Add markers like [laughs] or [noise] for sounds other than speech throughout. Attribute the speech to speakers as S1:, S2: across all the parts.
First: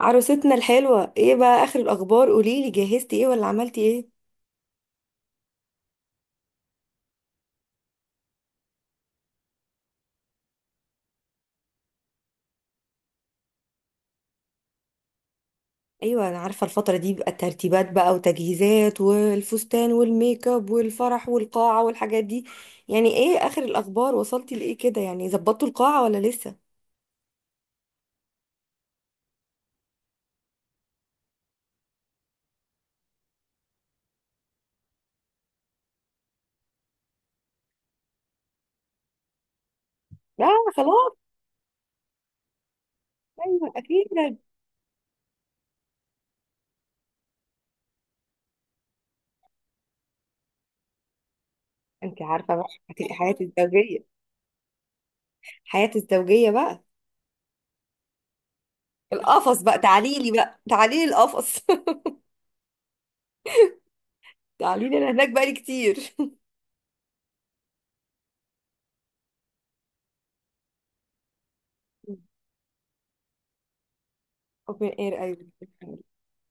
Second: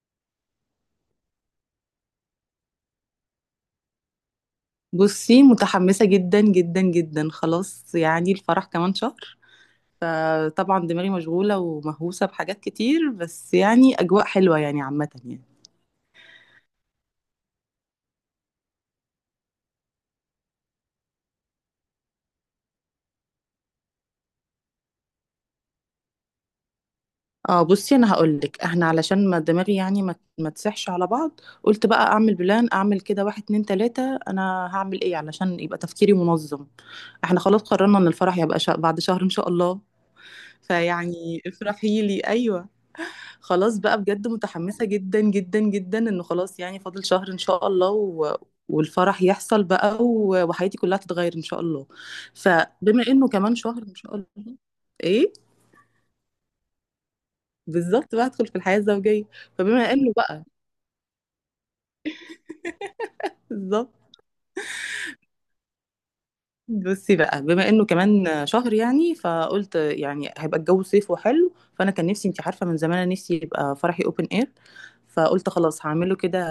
S1: عروستنا الحلوة، ايه بقى اخر الاخبار؟ قوليلي جهزتي ايه ولا عملتي ايه؟
S2: بصي، متحمسة جدا جدا جدا. خلاص يعني الفرح كمان شهر. فطبعا دماغي مشغولة ومهووسة بحاجات كتير، بس يعني أجواء حلوة يعني عامة يعني.
S1: ايوه، انا عارفة الفترة دي بقى، الترتيبات بقى وتجهيزات والفستان والميك اب والفرح والقاعة والحاجات دي. يعني ايه اخر الاخبار؟ وصلتي لايه كده؟ يعني ظبطتوا القاعة ولا لسه؟
S2: اه بصي انا هقولك، احنا علشان ما دماغي يعني ما تسحش على بعض، قلت بقى اعمل بلان، اعمل كده واحد اتنين تلاتة انا هعمل ايه علشان يبقى تفكيري منظم. احنا خلاص قررنا ان الفرح يبقى بعد شهر ان شاء الله.
S1: لا. خلاص.
S2: فيعني افرحي لي، ايوه.
S1: ايوه،
S2: خلاص بقى، بجد
S1: اكيد.
S2: متحمسة جدا جدا جدا انه خلاص يعني فاضل شهر ان شاء الله والفرح يحصل بقى وحياتي كلها تتغير ان شاء الله.
S1: انت عارفه بقى [laughs]
S2: فبما
S1: هتبقى
S2: انه
S1: حياتي
S2: كمان شهر ان شاء
S1: الزوجيه.
S2: الله، ايه،
S1: حياتي الزوجية بقى.
S2: بالظبط بقى ادخل في الحياة الزوجية.
S1: القفص بقى،
S2: فبما انه
S1: تعاليلي
S2: بقى،
S1: بقى، تعاليلي القفص.
S2: بالظبط.
S1: [laughs] تعاليلي، انا هناك بقالي كتير. [laughs]
S2: بصي بقى، بما انه كمان شهر يعني، فقلت يعني هيبقى الجو صيف وحلو، فانا كان نفسي، انت عارفه من زمان انا نفسي يبقى فرحي اوبن اير.
S1: اوبن اير، ايوه.
S2: فقلت خلاص هعمله كده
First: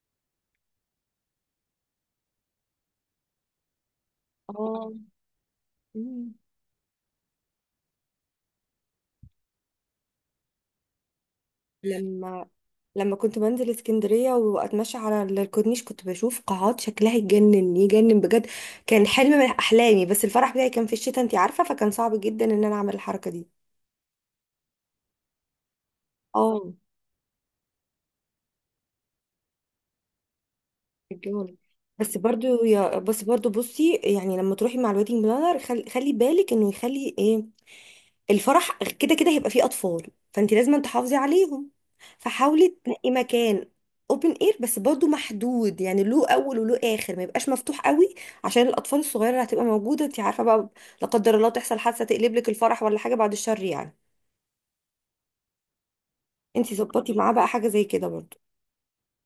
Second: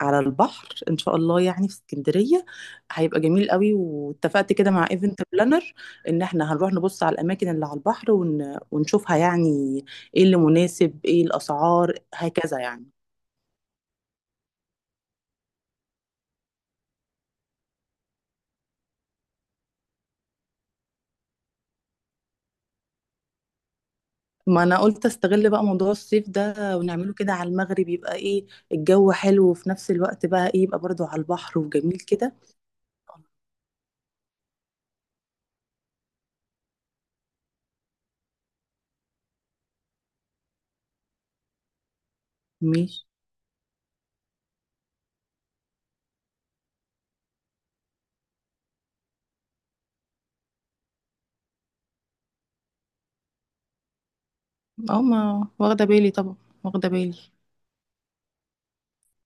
S2: على البحر ان شاء الله، يعني في اسكندريه. هيبقى جميل قوي، واتفقت كده مع
S1: اه.
S2: ايفنت بلانر ان احنا هنروح نبص على الاماكن اللي على البحر ونشوفها يعني، ايه اللي مناسب، ايه الاسعار،
S1: لما
S2: هكذا يعني.
S1: لما كنت بنزل اسكندرية واتمشى على الكورنيش، كنت بشوف قاعات شكلها يجنن يجنن بجد. كان حلم من احلامي، بس الفرح بتاعي كان في الشتاء، انتي عارفة، فكان صعب جدا ان انا اعمل الحركة دي.
S2: ما انا قلت استغل بقى موضوع الصيف ده
S1: اه،
S2: ونعمله كده على المغرب، يبقى ايه، الجو حلو وفي نفس الوقت بقى ايه يبقى برضو على
S1: رجاله.
S2: البحر وجميل كده.
S1: بس برضو، بصي يعني لما تروحي مع الويدنج بلانر، خلي بالك انه يخلي ايه. الفرح كده كده هيبقى فيه اطفال، فانت لازم تحافظي عليهم، فحاولي
S2: ماشي.
S1: تنقي مكان اوبن اير، بس برضو محدود، يعني له اول وله اخر، ما يبقاش مفتوح قوي، عشان الاطفال الصغيره اللي هتبقى موجوده، انت عارفه بقى، لا قدر الله تحصل حادثه تقلب لك الفرح ولا حاجه، بعد الشر يعني.
S2: اه ما واخده بالي طبعا،
S1: انت
S2: واخده
S1: ظبطي
S2: بالي.
S1: معاه بقى حاجه زي كده برضو.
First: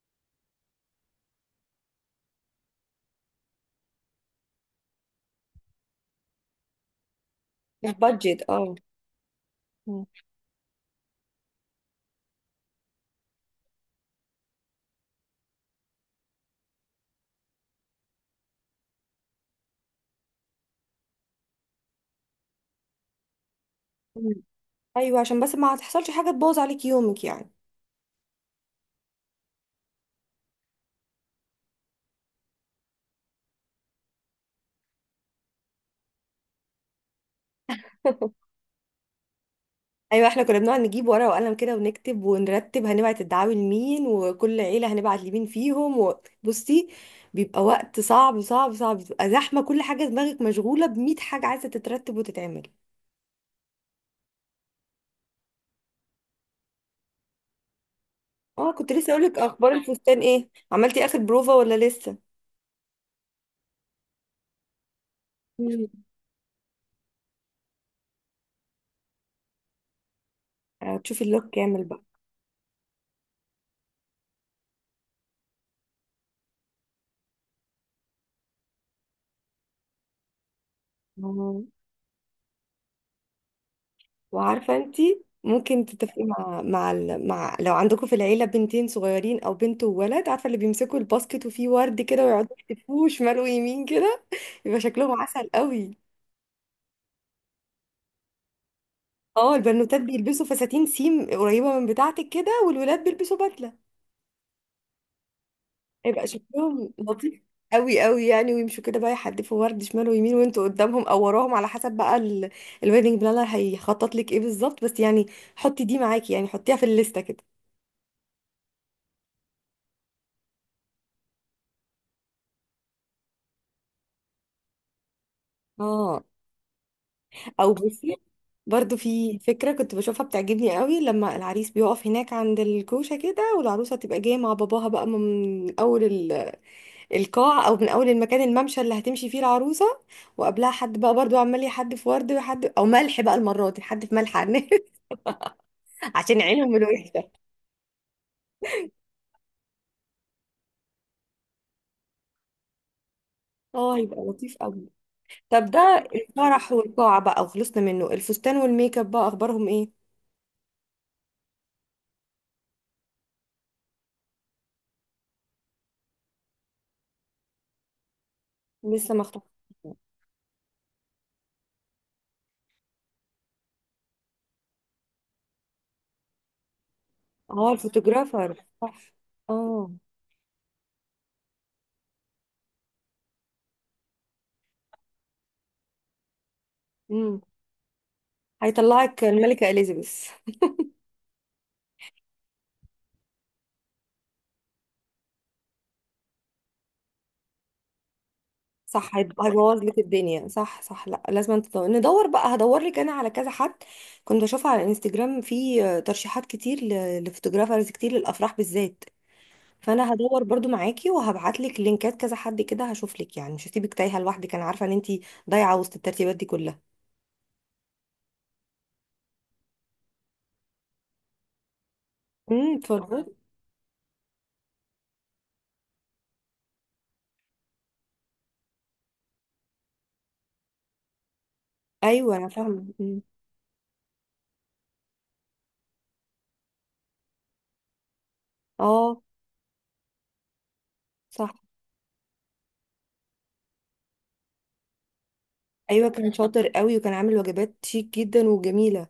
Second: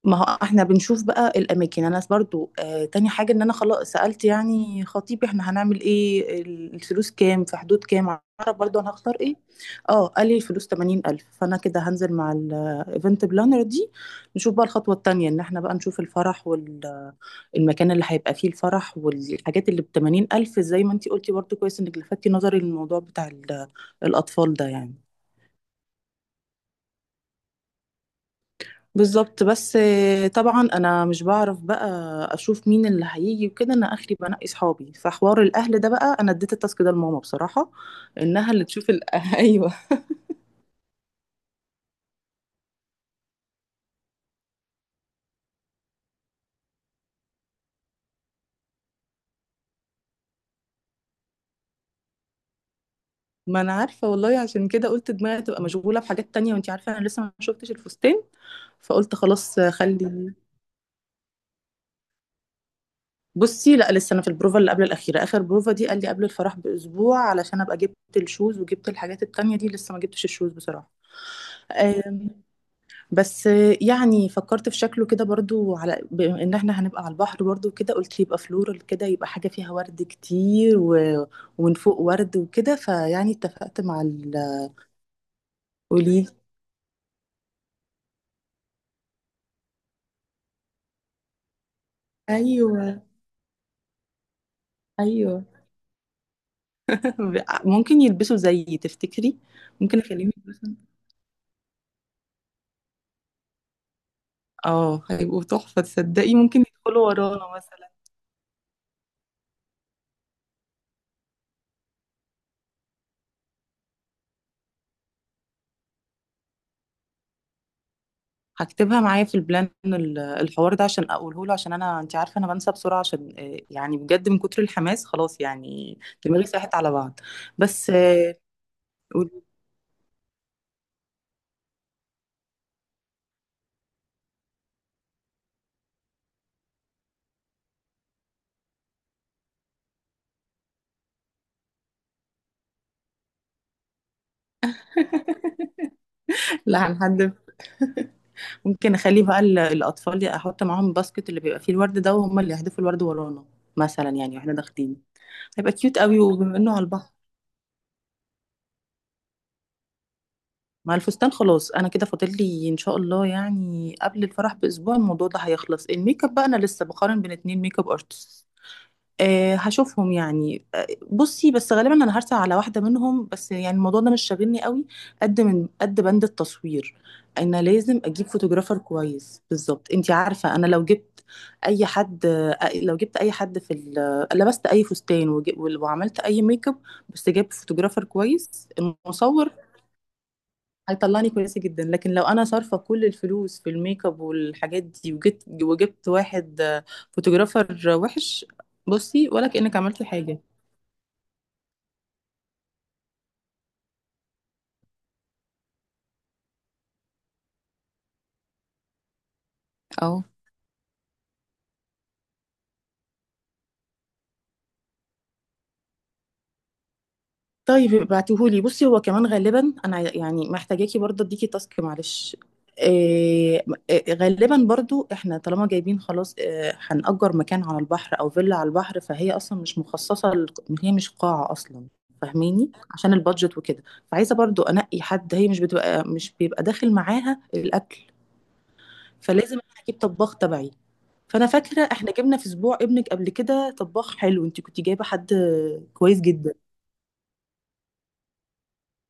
S2: ما هو احنا بنشوف بقى الاماكن. انا برضو تاني حاجه ان انا خلاص سالت يعني خطيبي احنا هنعمل ايه، الفلوس كام، في حدود كام،
S1: البادجت،
S2: اعرف
S1: اه.
S2: برضو انا هختار ايه.
S1: مم.
S2: اه قال لي الفلوس 80,000، فانا كده هنزل مع الايفنت بلانر دي نشوف بقى الخطوه التانيه ان احنا بقى نشوف الفرح، المكان اللي هيبقى فيه الفرح، والحاجات اللي ب80,000 زي ما انتي قلتي. برضو كويس انك لفتي نظري للموضوع بتاع
S1: مم.
S2: الأطفال ده يعني.
S1: ايوه، عشان بس ما تحصلش حاجه تبوظ عليك يومك يعني.
S2: بالظبط. بس طبعا انا مش بعرف بقى اشوف مين اللي هيجي وكده، انا اخري بنقي صحابي. فحوار الاهل ده بقى، انا اديت التاسك ده لماما بصراحه، انها اللي تشوف [laughs] ايوه.
S1: ايوه، احنا كنا بنقعد نجيب ورقه وقلم كده ونكتب ونرتب هنبعت الدعاوي لمين، وكل عيله هنبعت لمين فيهم، وبصي، بيبقى وقت صعب صعب صعب، بتبقى زحمه كل حاجه، دماغك مشغوله ب100 حاجه عايزه تترتب وتتعمل.
S2: ما انا عارفه والله، عشان كده قلت دماغي تبقى مشغوله بحاجات تانية. وانتي عارفه انا لسه ما شفتش الفستان،
S1: اه، كنت لسه
S2: فقلت
S1: اقولك،
S2: خلاص
S1: اخبار الفستان
S2: خلي
S1: ايه؟ عملتي اخر بروفا ولا لسه؟
S2: بُصّي، لأ لسه أنا في البروفة اللي قبل الأخيرة، آخر بروفة دي
S1: مم.
S2: قال لي قبل الفرح بأسبوع علشان أبقى جِبت الshoes وجِبت الحاجات التانية دي، لسه ما جِبتش الshoes بصراحة.
S1: هتشوفي اللوك كامل بقى.
S2: آمم، بس يعني فكّرت في شكله كده برضه، على بما إن إحنا هنبقى على البحر برضه وكده، قُلت يبقى floral كده، يبقى حاجة فيها وَرْد كتير، و
S1: آه.
S2: ومن فوق وَرْد وكده، فيعني اتفقت مع
S1: وعارفة انتي ممكن
S2: قولي
S1: تتفقي
S2: لي.
S1: مع لو عندكم في العيلة بنتين صغيرين او بنت وولد، عارفة اللي بيمسكوا الباسكت وفيه ورد كده ويقعدوا
S2: أيوه.
S1: يحتفوه شمال ويمين كده؟ يبقى شكلهم
S2: أيوه.
S1: عسل قوي.
S2: [laughs] ب ممكن يلبسوا زيي تفتكري؟
S1: اه،
S2: ممكن
S1: البنوتات
S2: أخلّيهم
S1: بيلبسوا
S2: يلبسوا
S1: فساتين سيم قريبة من بتاعتك كده، والولاد بيلبسوا بدلة.
S2: هيبقوا تحفة،
S1: يبقى
S2: تصدّقي ممكن
S1: شكلهم
S2: يدخلوا
S1: لطيف
S2: ورانا مثلًا.
S1: قوي قوي، يعني ويمشوا كده بقى يحدفوا ورد شمال ويمين وانتوا قدامهم او وراهم، على حسب بقى الويدنج بلانر هيخطط لك ايه بالظبط، بس يعني حطي دي معاكي، يعني حطيها في الليستة كده.
S2: هكتبها معايا في البلان، الحوار ده، عشان اقوله له، عشان انا انت عارفه انا بنسى بسرعه، عشان يعني بجد من كتر الحماس خلاص يعني
S1: اه،
S2: دماغي ساحت على بعض.
S1: او
S2: بس
S1: بصي، برضو في
S2: قول-
S1: فكرة كنت بشوفها بتعجبني قوي، لما العريس بيقف هناك عند الكوشة كده والعروسة تبقى جاية مع باباها بقى من القاع، أو من أول المكان، الممشى اللي هتمشي فيه العروسة، وقبلها حد بقى برضو عمال يحدف ورد ويحدف، أو ملح بقى المرة دي، حد في ملح [laughs] عشان عينهم
S2: لا
S1: الوحشة.
S2: هنحدد. ممكن اخلي بقى الاطفال، احط معاهم باسكت اللي بيبقى فيه الورد ده، وهم اللي يحدفوا الورد ورانا
S1: اه،
S2: مثلا
S1: هيبقى
S2: يعني، واحنا
S1: لطيف قوي.
S2: داخلين.
S1: طب
S2: هيبقى كيوت
S1: ده
S2: قوي، وبما
S1: الفرح
S2: انه على البحر.
S1: والقاع بقى وخلصنا منه، الفستان والميك اب بقى أخبارهم إيه؟
S2: مع الفستان خلاص، انا كده فاضل لي ان شاء الله يعني قبل الفرح باسبوع الموضوع ده هيخلص. الميك اب بقى، انا لسه بقارن بين اتنين ميك اب ارتست.
S1: لسه ما اخترت.
S2: أه هشوفهم يعني بصي بس غالبا انا هرسل على واحده منهم، بس يعني الموضوع ده مش شاغلني قوي قد من قد بند التصوير. انا
S1: اه،
S2: لازم اجيب
S1: الفوتوغرافر،
S2: فوتوغرافر
S1: صح.
S2: كويس بالظبط.
S1: اه.
S2: انتي عارفه انا لو جبت اي حد لو جبت اي حد في لبست اي فستان وعملت اي ميك اب بس
S1: امم.
S2: جبت فوتوغرافر كويس،
S1: هيطلعك
S2: المصور
S1: الملكة إليزابيث.
S2: هيطلعني كويسة جدا. لكن لو انا صارفة كل الفلوس في الميك اب والحاجات دي، وجبت واحد فوتوغرافر وحش،
S1: صح،
S2: بصي ولا كأنك
S1: هيبوظ لك
S2: عملتي حاجة.
S1: الدنيا. صح، صح. لا، لازم أنت تدور، ندور بقى، هدور لك انا على كذا حد. كنت بشوف على الانستجرام في ترشيحات كتير لفوتوغرافرز كتير للافراح بالذات، فانا
S2: اه
S1: هدور برضو معاكي وهبعت لك لينكات كذا حد كده، هشوف لك يعني، مش هسيبك تايهه لوحدك، انا عارفه ان انت ضايعه وسط الترتيبات دي كلها.
S2: طيب ابعتيهولي. بصي هو كمان غالبا انا يعني محتاجاكي برضه اديكي تاسك، معلش.
S1: اتفضلي.
S2: إيه، غالبا برضو احنا طالما جايبين خلاص إيه، هنأجر مكان على البحر او فيلا على البحر، فهي اصلا مش مخصصة هي مش قاعة اصلا،
S1: ايوه انا
S2: فاهميني،
S1: فاهمه
S2: عشان
S1: أمم،
S2: البادجت وكده. فعايزة برضو انقي حد، هي مش بيبقى داخل معاها الاكل،
S1: اه،
S2: فلازم انا اجيب طباخ تبعي. فانا
S1: صح.
S2: فاكرة احنا جبنا في اسبوع ابنك قبل كده طباخ حلو، انت كنت جايبة حد
S1: ايوه،
S2: كويس
S1: كان
S2: جدا.
S1: شاطر قوي، وكان عامل وجبات شيك جدا وجميله،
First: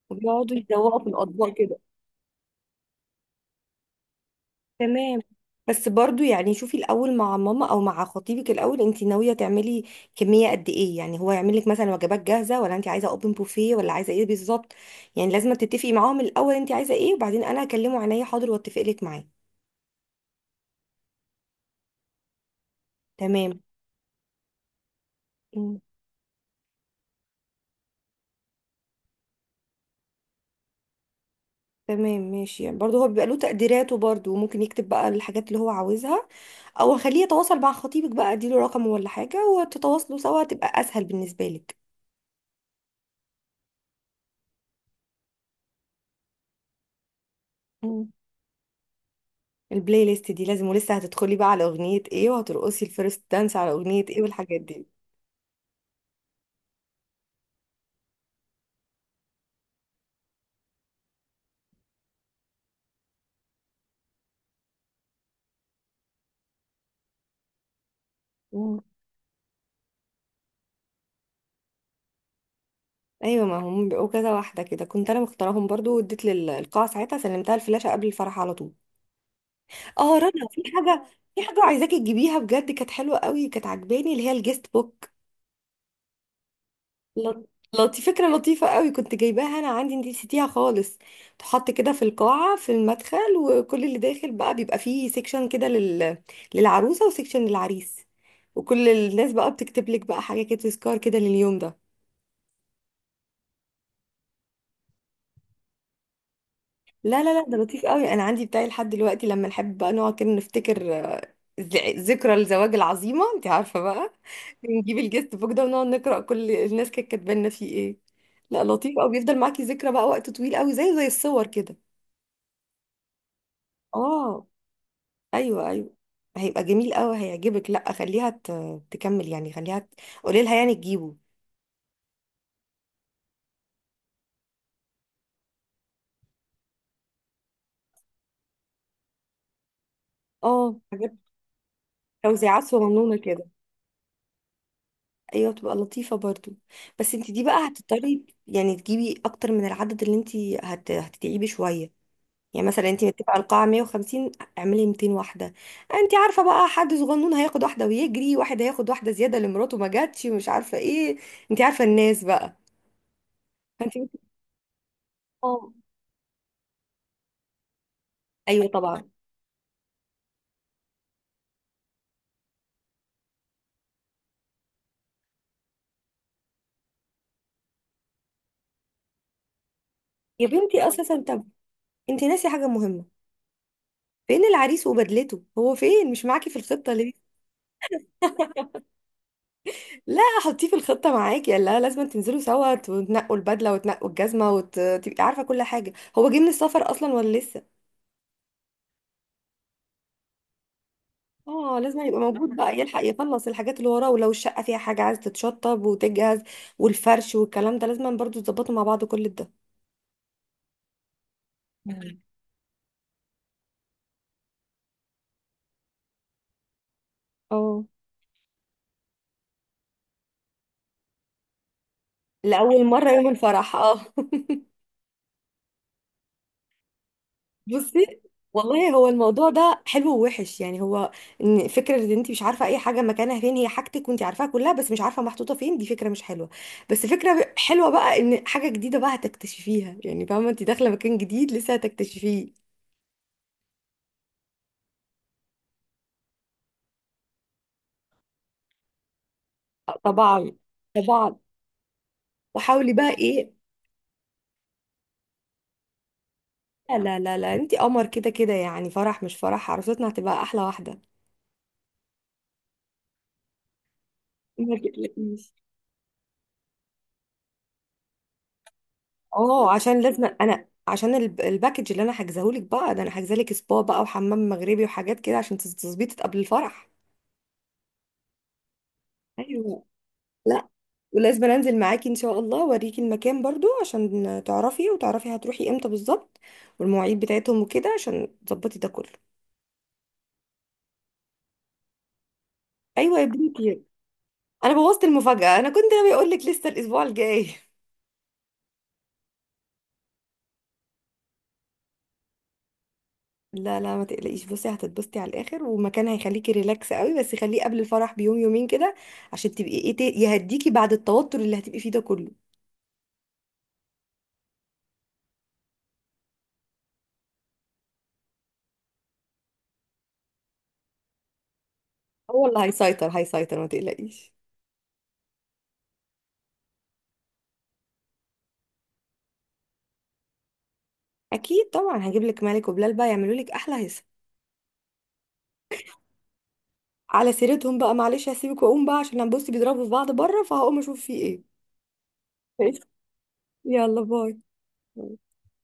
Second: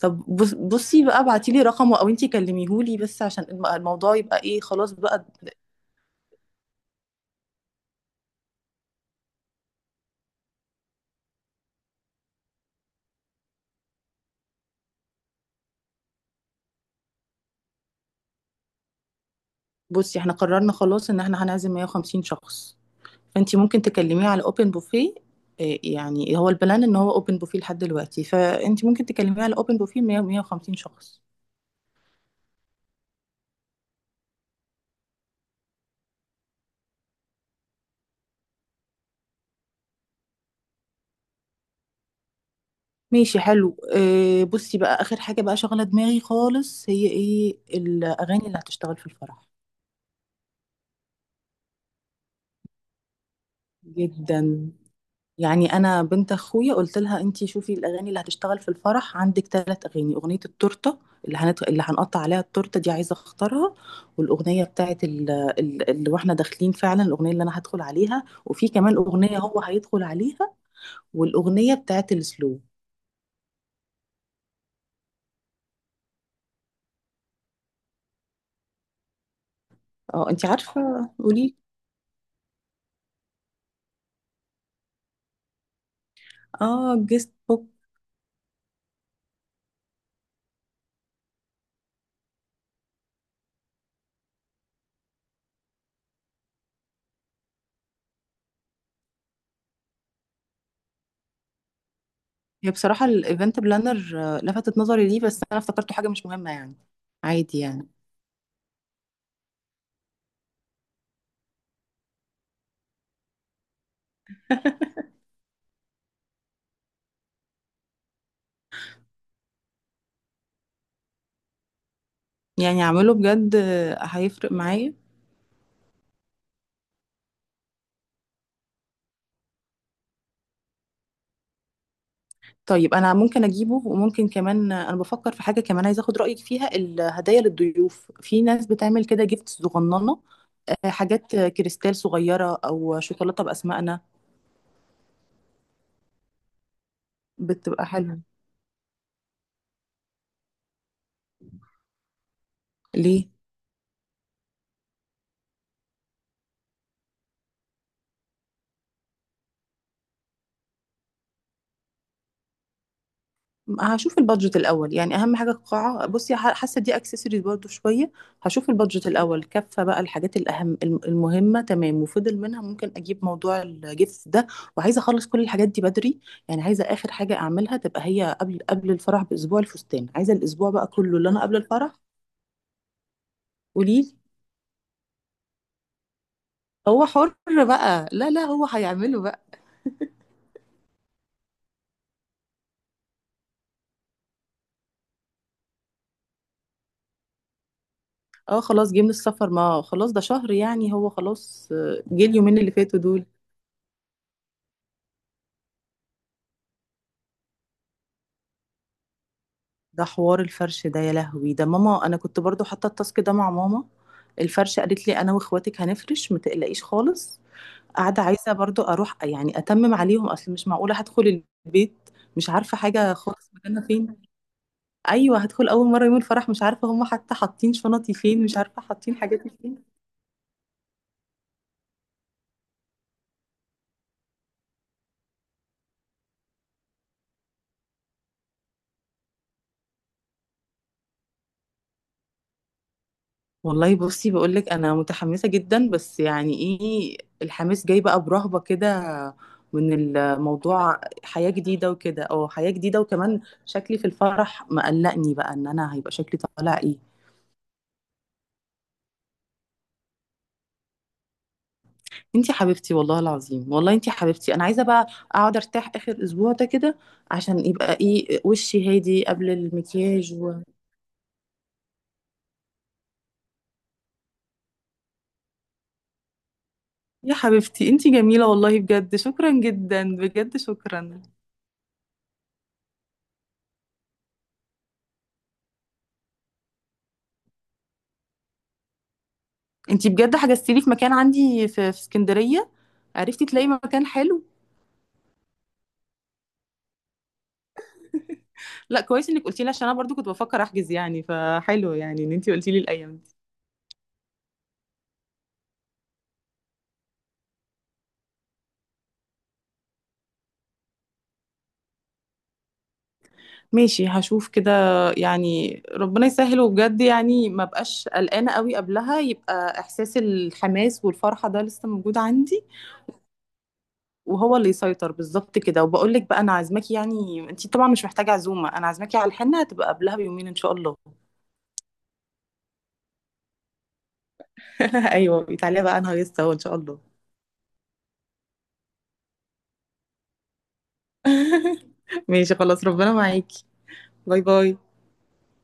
S2: طب بص
S1: وبيقعدوا يدوقوا
S2: بصي
S1: في
S2: بقى ابعتي
S1: الاطباق
S2: لي
S1: كده.
S2: رقمه او انتي كلميهولي، بس عشان الموضوع يبقى ايه، خلاص
S1: تمام.
S2: بقى.
S1: بس برضو يعني شوفي الاول مع ماما او مع خطيبك، الاول انت ناويه تعملي كميه قد ايه؟ يعني هو يعمل لك مثلا وجبات جاهزه، ولا انت عايزه اوبن بوفيه، ولا عايزه ايه بالظبط؟ يعني لازم تتفقي معاهم الاول انت عايزه ايه، وبعدين انا هكلمه عينيا حاضر واتفق لك معاه.
S2: بصي احنا قررنا خلاص ان احنا هنعزم 150 شخص،
S1: تمام.
S2: فانتي ممكن تكلميه على اوبن بوفيه.
S1: مم.
S2: يعني هو البلان ان هو اوبن بوفيه لحد دلوقتي، فانتي ممكن تكلميه على اوبن بوفيه 100 150 شخص.
S1: تمام، ماشي. يعني برضو هو بيبقى له تقديراته برضو، وممكن يكتب بقى الحاجات اللي هو عاوزها، او خليه يتواصل مع خطيبك بقى، اديله رقمه ولا حاجه وتتواصلوا سوا، تبقى اسهل بالنسبه لك.
S2: ماشي، حلو. إيه، بصي بقى اخر حاجه بقى شغله دماغي خالص، هي ايه
S1: مم.
S2: الاغاني اللي هتشتغل في الفرح.
S1: البلاي ليست دي لازم، ولسه هتدخلي بقى على اغنية ايه، وهترقصي الفيرست دانس على اغنية ايه، والحاجات
S2: جدا،
S1: دي.
S2: يعني انا بنت اخويا قلت لها انتي شوفي الاغاني اللي هتشتغل في الفرح. عندك ثلاث اغاني، اغنيه التورته اللي هنقطع عليها التورته دي عايزه اختارها، والاغنيه بتاعت اللي واحنا داخلين فعلا، الاغنيه اللي انا هدخل عليها، وفي
S1: مم.
S2: كمان اغنيه هو هيدخل عليها، والاغنيه بتاعت السلو.
S1: ايوه، ما هم بيبقوا كذا واحدة كده، كنت انا مختارهم برضو واديت للقاعة ساعتها، سلمتها الفلاشة قبل الفرح على طول. اه،
S2: اه انتي
S1: رنا، في
S2: عارفه
S1: حاجة. في
S2: قولي.
S1: حاجة عايزاكي تجيبيها بجد، كانت حلوة قوي، كانت عجباني، اللي هي الجيست بوك.
S2: اه جيست
S1: لط-
S2: بوك.
S1: لطي فكرة لطيفة قوي، كنت جايباها انا عندي، انتي نسيتيها خالص. تحط كده في القاعة في المدخل، وكل اللي داخل بقى بيبقى فيه سيكشن كده للعروسة، وسيكشن للعريس، وكل الناس بقى بتكتب لك بقى حاجة كده، تذكار كده لليوم ده.
S2: هي بصراحه الايفنت بلانر لفتت نظري ليه، بس انا افتكرته حاجه مش مهمه يعني،
S1: لا لا لا، ده
S2: عادي
S1: لطيف
S2: يعني.
S1: قوي. انا عندي بتاعي لحد دلوقتي، لما نحب بقى نقعد كده نفتكر، ذكرى الزواج العظيمة، انت عارفة بقى.
S2: [laughs]
S1: نجيب الجست بوك ده ونقعد نقرأ كل الناس كانت كاتبانا فيه ايه. لا، لطيف قوي، بيفضل معاكي ذكرى بقى وقت طويل قوي، زي الصور كده.
S2: يعني اعمله بجد
S1: اه،
S2: هيفرق معايا؟
S1: ايوه ايوه، هيبقى جميل قوي، هيعجبك، لا خليها تكمل، يعني خليها قولي لها يعني تجيبه.
S2: طيب انا ممكن اجيبه. وممكن كمان انا بفكر في حاجه كمان عايزه اخد رايك فيها، الهدايا للضيوف. في ناس بتعمل كده جيفت صغننه
S1: اه، حاجات،
S2: حاجات كريستال صغيره
S1: توزيعات
S2: او
S1: صغنونه كده.
S2: شوكولاته باسمائنا،
S1: ايوه، تبقى لطيفه برضو، بس انت دي بقى
S2: بتبقى حلوه
S1: هتضطري يعني تجيبي اكتر من العدد اللي انت هتتعبي شويه. يعني مثلا انت
S2: ليه.
S1: متفقه القاعه 150، اعملي 200 واحده. انت عارفه بقى حد صغنون هياخد واحده ويجري، واحد هياخد واحده زياده لمراته ما جاتش، مش عارفه ايه، انت عارفه الناس بقى. فانت،
S2: هشوف البادجت الاول يعني، اهم حاجه القاعه، بصي حاسه دي اكسسوارز برضو شويه.
S1: ايوه
S2: هشوف البادجت
S1: طبعا.
S2: الاول كفه بقى الحاجات الاهم، المهمه، تمام وفضل منها ممكن اجيب موضوع الجيفت ده. وعايزه اخلص كل الحاجات دي بدري، يعني عايزه اخر حاجه اعملها تبقى هي، قبل الفرح باسبوع الفستان، عايزه
S1: يا
S2: الاسبوع بقى
S1: بنتي،
S2: كله
S1: اساسا
S2: اللي انا قبل الفرح.
S1: انت ناسي حاجة مهمة.
S2: قوليلي.
S1: فين العريس وبدلته؟ هو فين مش معاكي في الخطة؟
S2: هو
S1: ليه؟
S2: حر بقى، لا لا هو هيعمله بقى.
S1: لا حطيه في الخطة معاكي. لا، لازم تنزلوا سوا وتنقوا البدلة وتنقوا الجزمة وتبقي عارفة كل حاجة، هو جه من السفر اصلا ولا لسه؟
S2: اه خلاص جه من السفر، ما خلاص ده شهر يعني، هو خلاص
S1: اه، لازم يبقى
S2: جه
S1: موجود
S2: اليومين اللي
S1: بقى،
S2: فاتوا
S1: يلحق
S2: دول.
S1: يخلص الحاجات اللي وراه، ولو الشقة فيها حاجة عايز تتشطب وتجهز، والفرش والكلام ده لازم برضو تظبطوا مع بعض كل ده.
S2: ده حوار الفرش ده يا لهوي، ده ماما انا
S1: مم.
S2: كنت برضو حاطه التاسك ده مع ماما. الفرش قالت لي انا واخواتك هنفرش ما تقلقيش خالص.
S1: اه،
S2: قاعده عايزه برضو اروح يعني اتمم عليهم، اصل مش معقوله هدخل البيت مش عارفه
S1: لأول مرة
S2: حاجه
S1: يوم
S2: خالص
S1: الفرح،
S2: مكانها
S1: اه.
S2: فين. ايوه هدخل اول مره يوم الفرح، مش عارفه هم حتى حاطين
S1: بصي،
S2: شنطي فين، مش عارفه
S1: والله هو
S2: حاطين حاجاتي
S1: الموضوع ده
S2: فين.
S1: حلو ووحش يعني، هو ان فكره ان انت مش عارفه اي حاجه مكانها فين، هي حاجتك وانت عارفاها كلها بس مش عارفه محطوطه فين، دي فكره مش حلوه. بس فكره حلوه بقى ان حاجه جديده بقى هتكتشفيها، يعني فاهمه انت داخله مكان جديد لسه هتكتشفيه.
S2: والله بصي بقولك، انا متحمسه جدا، بس يعني ايه الحماس جاي بقى برهبه كده
S1: آه،
S2: من
S1: طبعا.
S2: الموضوع،
S1: طبعا،
S2: حياه جديده وكده. اه حياه
S1: وحاولي
S2: جديده،
S1: بقى
S2: وكمان
S1: ايه.
S2: شكلي في الفرح مقلقني بقى، ان انا هيبقى شكلي طالع
S1: لا
S2: ايه.
S1: لا لا, لا. انت قمر كده كده، يعني فرح مش فرح، عروستنا هتبقى احلى واحده.
S2: انتي حبيبتي، والله العظيم والله انتي حبيبتي. انا
S1: ما
S2: عايزه بقى
S1: تقلقيش.
S2: اقعد ارتاح اخر اسبوع ده كده عشان يبقى ايه وشي هادي قبل
S1: اه، عشان لازم
S2: المكياج
S1: انا، عشان الباكج اللي انا حاجزاهولك بقى ده، انا حاجزالك سبا بقى وحمام مغربي وحاجات كده عشان تظبيطك قبل الفرح.
S2: يا حبيبتي انتي جميله والله، بجد شكرا
S1: ايوه.
S2: جدا، بجد
S1: لا،
S2: شكرا.
S1: ولازم انزل معاكي ان شاء الله اوريكي المكان برضو، عشان تعرفي، وتعرفي هتروحي امتى بالظبط، والمواعيد بتاعتهم وكده، عشان تظبطي ده كله.
S2: انتي بجد حجزتي لي في مكان عندي في اسكندريه؟
S1: ايوه يا
S2: عرفتي تلاقي
S1: بنتي،
S2: مكان حلو؟
S1: انا بوظت المفاجأة، انا كنت ناوي اقول لك لسه الاسبوع الجاي.
S2: لا كويس انك قلتي لي، عشان انا برضو كنت بفكر احجز يعني، فحلو يعني ان انتي قلتي لي الايام دي.
S1: لا لا، ما تقلقيش، بصي هتتبسطي على الاخر، ومكان هيخليكي ريلاكس قوي، بس خليه قبل الفرح بيوم يومين كده، عشان تبقي ايه يهديكي بعد التوتر اللي هتبقي فيه ده كله.
S2: ماشي هشوف كده. يعني ربنا يسهل، وبجد يعني ما بقاش قلقانه قوي قبلها، يبقى احساس الحماس والفرحه ده لسه موجود
S1: هو اللي
S2: عندي
S1: هيسيطر، هيسيطر، ما تقلقيش.
S2: وهو اللي يسيطر، بالظبط كده. وبقول لك بقى، انا عازماكي، يعني انتي طبعا مش محتاجه عزومه، انا عازماكي على الحنه، هتبقى قبلها بيومين ان شاء الله.
S1: اكيد طبعا، هجيب لك مالك وبلال بقى يعملوا لك احلى هيصه.
S2: [laughs] ايوه تعالي بقى، انا هيصه ان شاء الله.
S1: على سيرتهم بقى، معلش هسيبك واقوم بقى، عشان انا بصي بيضربوا في بعض بره، فهقوم اشوف في ايه.
S2: [laughs] ماشي خلاص،
S1: [laughs]
S2: ربنا معاكي.
S1: يلا باي.
S2: باي باي.